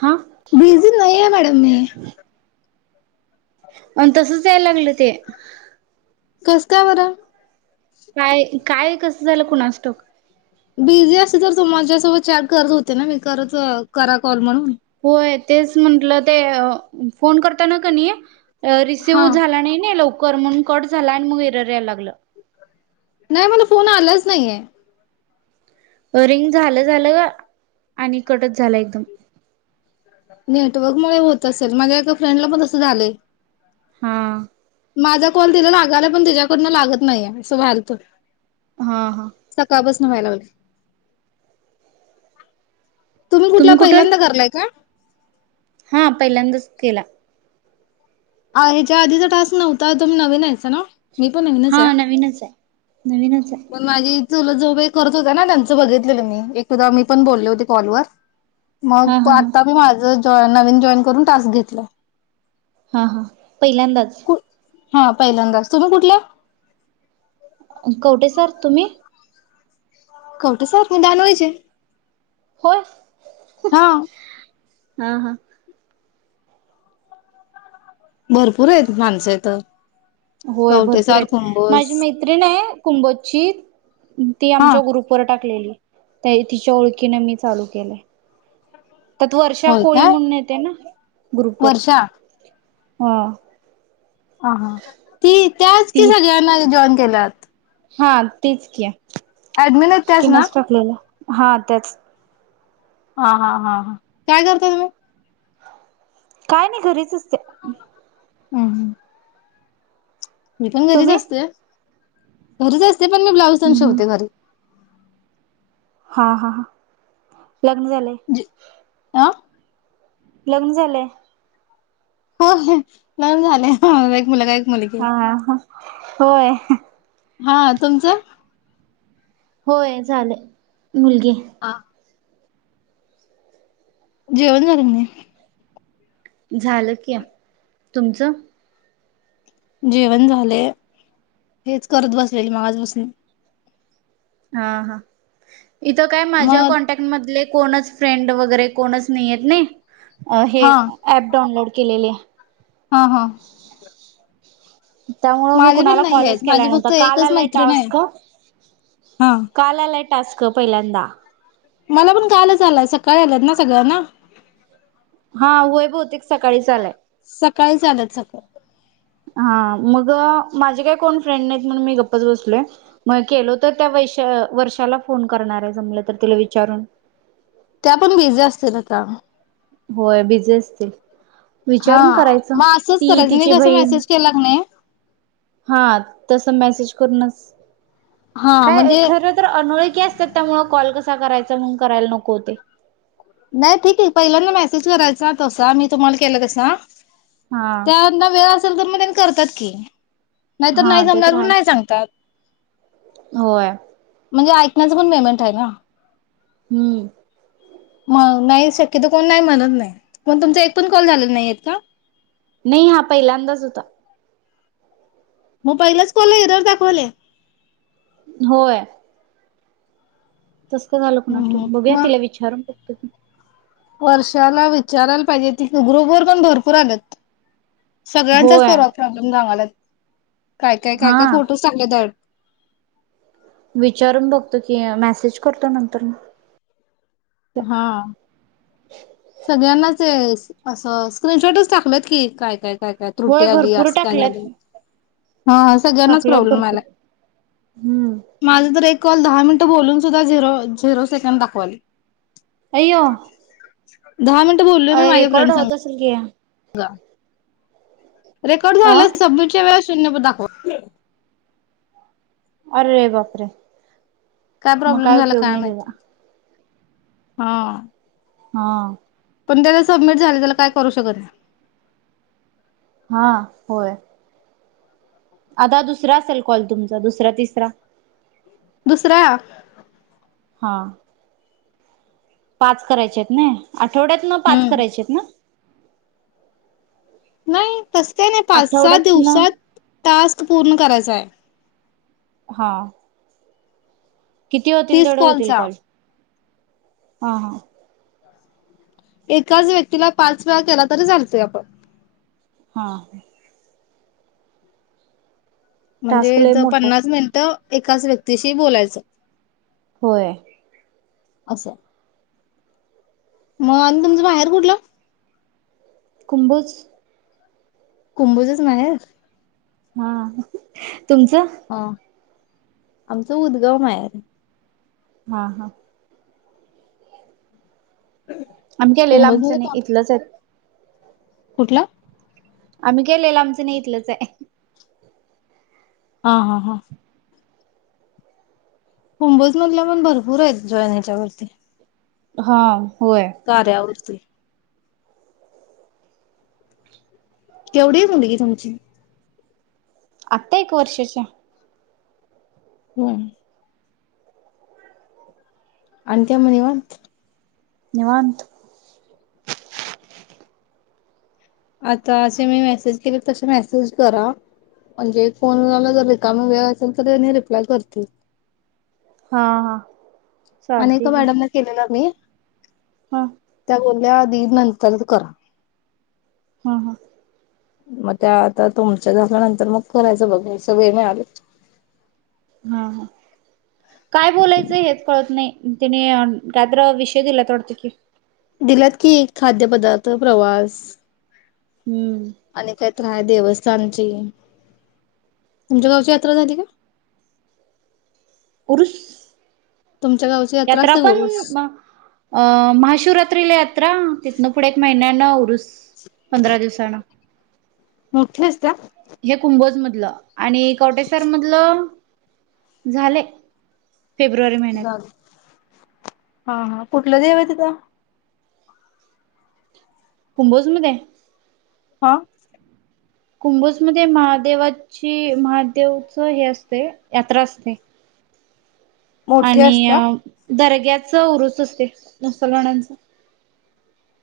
हा बिझी नाही आहे मॅडम मी. आणि तसच यायला लागलं ते. कसं काय बरं? काय? काय कसं झालं कुणास ठाऊक बिझी असते तर तु माझ्यासोबत चॅट करत होते ना मी करत करा कॉल म्हणून होय तेच म्हंटलं, ते फोन करताना कणी हा रिसिव्ह झाला नाही नाइ लव कर म्हणून कट झाला आणि मग येरर यायला लागलं. नाही मला फोन आलाच नाहीये. रिंग झालं-झालं आणि कटच झालं एकदम. नेटवर्क मुळं होत असेल माझ्या एका फ्रेंडला पण तसं झालंय. हां. माझा कॉल तिला लागालाय पण तिच्याकडनं लागत नाहीये. असं व्हायलत. हां हां. व्याय लागलंय तुम्ही कुठला पहिल्यांदा करालाय काय? हां पहिल्यांदाच केला. हा ह्याच्या आधीचा टास्क नव्हता तुम्ही नवीन हाइसा नवं? हा नवीनच हाय. नवीनच हाय. तुजा जोबाई करत होत्या ना त्यांचं बघितलेलं मी एकदा मी पण बोलले होते कॉलवर मग हा तु हा हा आत्ता बी माझं होय नवीन जॉईन करून टास्क घेतला. हां हां. पहिल्यांदाच? कु हा पहिल्यांदाच. तुम्ही कुठलं? कवठे सार. तुम्ही? कवटेसार मी दानूळीचे होय हां हां हां भरपूर आहेत माणसं इथ होय भरपूर कवटेसार आहेत कुंभोज माझी मैत्रिण आय कुंभोज ची ती हा आमच्या ग्रुप वर टाकली. ते तिच्या ओळखीने मी चालू केले. त्यात वर्षा होय कोळी काय म्हणून येतय ना ग्रुप वर... वर्षा हा हां हां अ ती त्याच की ती सगळ्यांना जॉइन... केल्यात. हा तीच की.. ऍडमीन आहेत त्याच ना? तिनच टाकलेलं हा त्याच. हा हा हा हा काय करता तुम्ही? काय नाही घरीच असते. हम् हम् मी पण घरीच तुम्ही असतेय. [unintelligible] ते पण मी ब्लाउज तेन हम्म शीवते घरी. हा हा ह लग्न झालय. जे अ लग्न झालंय. [unintelligible] लग्न झालय मला एक मुलगा एक मुलगी... हा हा होय हा तुमचं? होय झालय. मुलगी हा जेवण झालं काय नाही? झालं कि. तुमचं? जेवण झालय हेच करत बसलेलो मगाज पासून. हा हा इथं काय माझ्या मग कॉन्टॅक्ट मधले.... कोणच फ्रेंड वगैरे कोणच नाहीय आहेत नाही. हे हा ऍप डाऊनलोड... केलेले हा हा त्यामुळे मी माझे पण कुणाला नाही कॉलच आहेत केला माझी नव्हता, फक्त काल एकच आलाय मैत्रिण आहे टास्क हा काल आलाय टास्क पहिल्यांदा मला पण कालच आलाय सकाळी आल्यात ना सगळ्यांना? हा होय बहुतेक सकाळीच आलाय. सकाळीच आल्यात [unintelligible] हा मग माझे काय कोण फ्रेंड नाहीत, म्हणून मी गप्पच बसलोय मग केलो तर त्या वैश वर्षाला फोन करणार आहे जमलं तर तिला विचारून. त्या पण बिझी असतील आता. होय बिझी असतील. हा विचारून करायच मग असंच ती करायचं मी तिची कसं बहीण मेसेज केला की नाही हा तस मेसेज करूनच हा काय ए म्हणजे खरं तर अनोळखी असत्यात त्यामुळे कॉल कस कसा करायचा म्हणून करायला नको हुतय नाही ठीक आहे, पहिल्यांदा मेसेज करायचा तसा मी तुम्हाला केलं तसा हा त्यांना वेळ [unintelligible] करतात की नाहीतर हा नाही ते जमणार तर म्हणून आहे नाही सांगतात होय. म्हणजे ऐकण्याचं पण पेमेंट हाय ना. हम्म. मग नाही शक्यतो कोण नाही म्हणत नाही, पण तुमचा एक पण कॉल झालेला नाहीयेत का? नाही हा पहिल्यांदाच होता म पहिल्याच कॉलला एरर दाखवालय? होय. तस का झालं कुणास ठाऊक बघूया मग तिला विचारून [inaudible] वर्षाला विचारायला पाहिजेत ते ग्रुप वर पण भरपूर आल्यात. सगळ्यांचाच होय परवा प्रॉब्लेम गावाला काय काय काय हा काय फोटोज [unintelligible] विचारून बघतो की मेसेज करतो नंतरन हा सगळ्यांनाच असं स्क्रीनशॉटच टाकल्यात की काय काय काय काय त्रुटी होय आली भरपूर असं टाकल्यात काय [unintelligible] हा सगळ्यांनाच टाकल्यात प्रॉब्लेम भरपूर आलाय. हम्म माझ तर एक कॉल दहा मिनिटं बोलून सुद्धा झिरो झिरो सेकंड दाखवालय. अयो श [unintelligible] दहा मिनटं बोललोय मी माझ्या फ्रेंडस असेल की ह रेकॉर्ड अ झाला सबमिट वेळेस प दाखो अरे बापरे काय मग प्रॉब्लेम झाला उपयोग काय नाही माहिती त्याचा हा हा पण त्याला सबमिट झाले त्याला काय करू शकत हा होय आता दुसरा असेल कॉल तुमचा दुसरा तिसरा दुसरा हा पाच करायचे आहेत ना आठवड्यात ना पाच करायचे हम्म आहेत ना नाही तस काही नाही पाच सात आठवड्यातन दिवसात टास्क पूर्ण करायचं आहे हा किती होतील तीस तेवढे होतील कॉलचा कॉल हा हा एकाच व्यक्तीला पाच वेळा केला तरी चालतोय आपण हा ह म्हणजे टास्क लय ज मोठा आहे पन्नास मिनिटं एकाच व्यक्तीशी बोलायचं होय अससं मग आणि तुमचं बाहेर कुठलं कुंभोज कुंभोजच माहेर हा तुमचं हा आमचं उदगाव माहेर हा हा आम्ही गेलेलं कुंभोज आमचं मध्ये नाही इथलंच आहेत कुठला आम्ही केलेलं आमचं नाही इथलंच आहे हा हा हा कुंभोज मधलं मण भरपूर आहेत जॉयन ह्याच्यावरती हा होय कार्यावरती केवढी आहे मुलीगी तुमची आत्ता एक वर्षाच्या हम् आणि त्या म्हनिवर निवांत आता असे मी मेसेज केले तसे मेसेज करा म्हणजे फोनला जर रिकामी वेळ असेल तर त्यांनी रिप्लाय करतील हा हा आणि चालते एका की मॅडमला केलेला मी. हा त्या बोल्या आपल्या आधी नंतंर करा. हा हा मग त्या आता तुमच्या झाल्यानंतर मग करायचं बघायचं वेळ मिळाला तर. हा हा काय बोलायचं हेच कळत नाही. तेनी कायतरी विषय दिल्यात वाटतय की. दिल्यात कि खाद्यपदार्थ प्रवास. हम्म यात्रा आहे देवस्थानची तुमच्या गावची यात्रा झाली काय? उरूस गावची यात्रा असते पण उरूस अ महाशिवरात्रीला यात्रा तिनं पुढे एक महिन्या न उरुस. पंधरा दिवसा ना मोठे असतिया तुला आणि कवटेसर मधलं. झाले फेब्रुवारी महिन्यात. हा हा कुठलं देव आहे तिथं? कुंभोज मध्ये! हा कुंभोज मध्ये महादेवाची महादेव उत्सव हे असते यात्रा असते. मोठी आणि असत्या दर्गा उरूस असते मुसलमानांचा.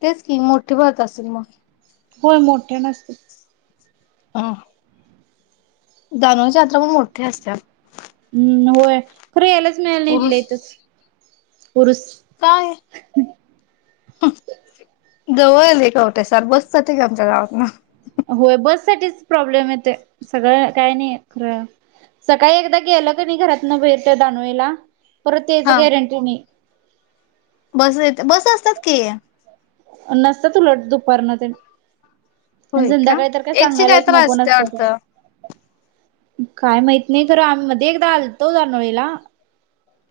तेच की मोठे भरत असेल मग? होय मोठे न अस्तिया अ दानोळी ची यात्रा मणून मोठे असतिया. हम्म होय. कुठं यायलाच मिळाला नाही इथल्या उरुस इथंच. उरूस. काय जवळ हाय लई कवटे सार, बस जाते की आमच्या गावात न. होय बस साठीच प्रॉब्लेम येत सगळं काय नाही खरं, सकाळी एकदा गेलं का नाही घरातन बाहेर दानोळीला परत यायच हा गॅरंटी नाही. बस येत बस असतात की नसतात उलट दुपारन तेन होय का एसटी काय तर नको असती नसतातच वाटतं काय माहित नाही, खर आम्ही मध्ये एकदा आलतो दानोळीला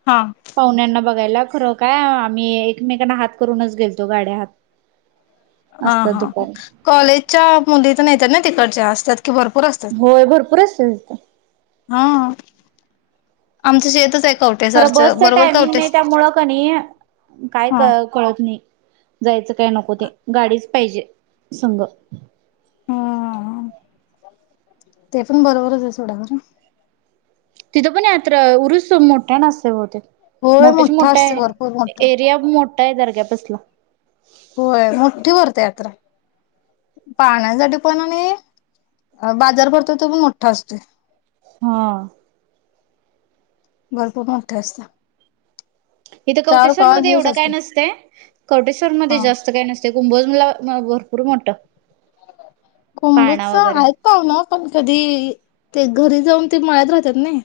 हा पाहुण्यांना बघायला. खरं काय आम्ही एकमेकांना हात करूनच गेलतो गाड्या हात हा असतात हा ह दुपारी कॉलेज च्या मुली तेन येतात ना तिकडच्या असतात. की भरपूर असतात होय भरपूर असत्यात तिथं. हा आमचं शेतच आहे खरं कवटेसरच बसच बरोबर टायमिंग नाही, कवटेस त्यामुळे कनी न काय हा कळतं नाही. जायचं काय नको ते गाडीचं पाहिजे संग. ह ते पण बरोबरच आहे सोडा खरं. तिथं पण यात्रा उरुस मोठ्याने असतोय बहुतेक होय मोठा असतोय भरपूर मोठा दर्ग्या पसला. होय मोठी भरते यात्रा पाहण्यासाठी पण आणि बाजार भरतो तो पण मोठा असतोय. हा. भरपूर मोठी असत्या. इथं कवटेसार मध्ये एवढं काय नसतय, कवटेसार मध्ये हा जास्त काय नसते कुंभो जला भरपूर भरपूर मोठं. कुंभोजच पाळणा वगैरे आहेत पावन पण कधी ते घरी जाऊन ते माळ्यात राहतात नाही.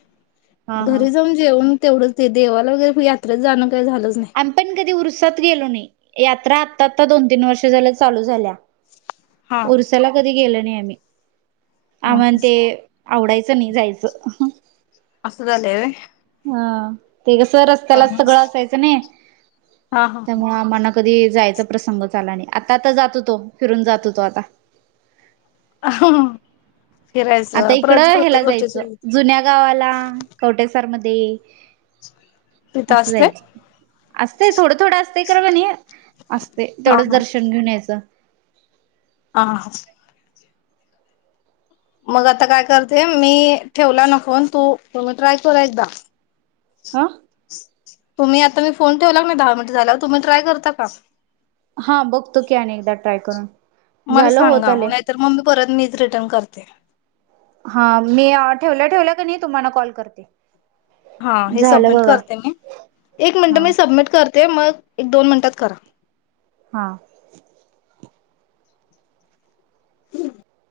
हा हा घरी जाऊन जेवून तेवढंच ते देवाला वगैरे यात्रेला जाणं काही झालंच नाही आम्ही पण कधी ऊरसात गेलो नाही यात्रा आता दोन तीन वर्ष झाल चालू झाल्या हा ऊरसाला कधी गेलं नाही आम्ही आणि हा आम्हाला ते आवडायचं नाही जायचं. असं झालंय होय. हा. ते कसं रस्त्याला सगळं असायचं नाही हा हा त्यामुळे आम्हाला कधी जायचा प्रसंग आला नाही आता आता जात होतो फिरून जात होतो आता हा आता फिरायचं परत इकडं ह्याला प्रत्येक जायचं गोष्टीची जुन्या गावाला कठ्या मध्ये तिथं असं असते जायचं असत थोडं थोडं असतंय कर कनि असते हा तेवढंच हा दर्शन घेऊन यायचं हा मग आता काय करते मी ठेवला नको तू तुम्ही ट्राय करू एकदा आा तुम्ही आता मी फोन ठेवला नाही दहा मिनट झाल्यावर तुम्ही ट्राय करता का हा बघतो की अनेकदा ट्राय करून मला झालं होत सांगा आले नाहीतर मग मी परत मीच रिटर्न करते हा मी ठेवलं ठेवलं क नाही तुम्हाला कॉल करते हा हे झालं सबमिट बघा करते मी एक मिनट हा मी सबमिट करते ते मग एक दोन मिनिटात करा हा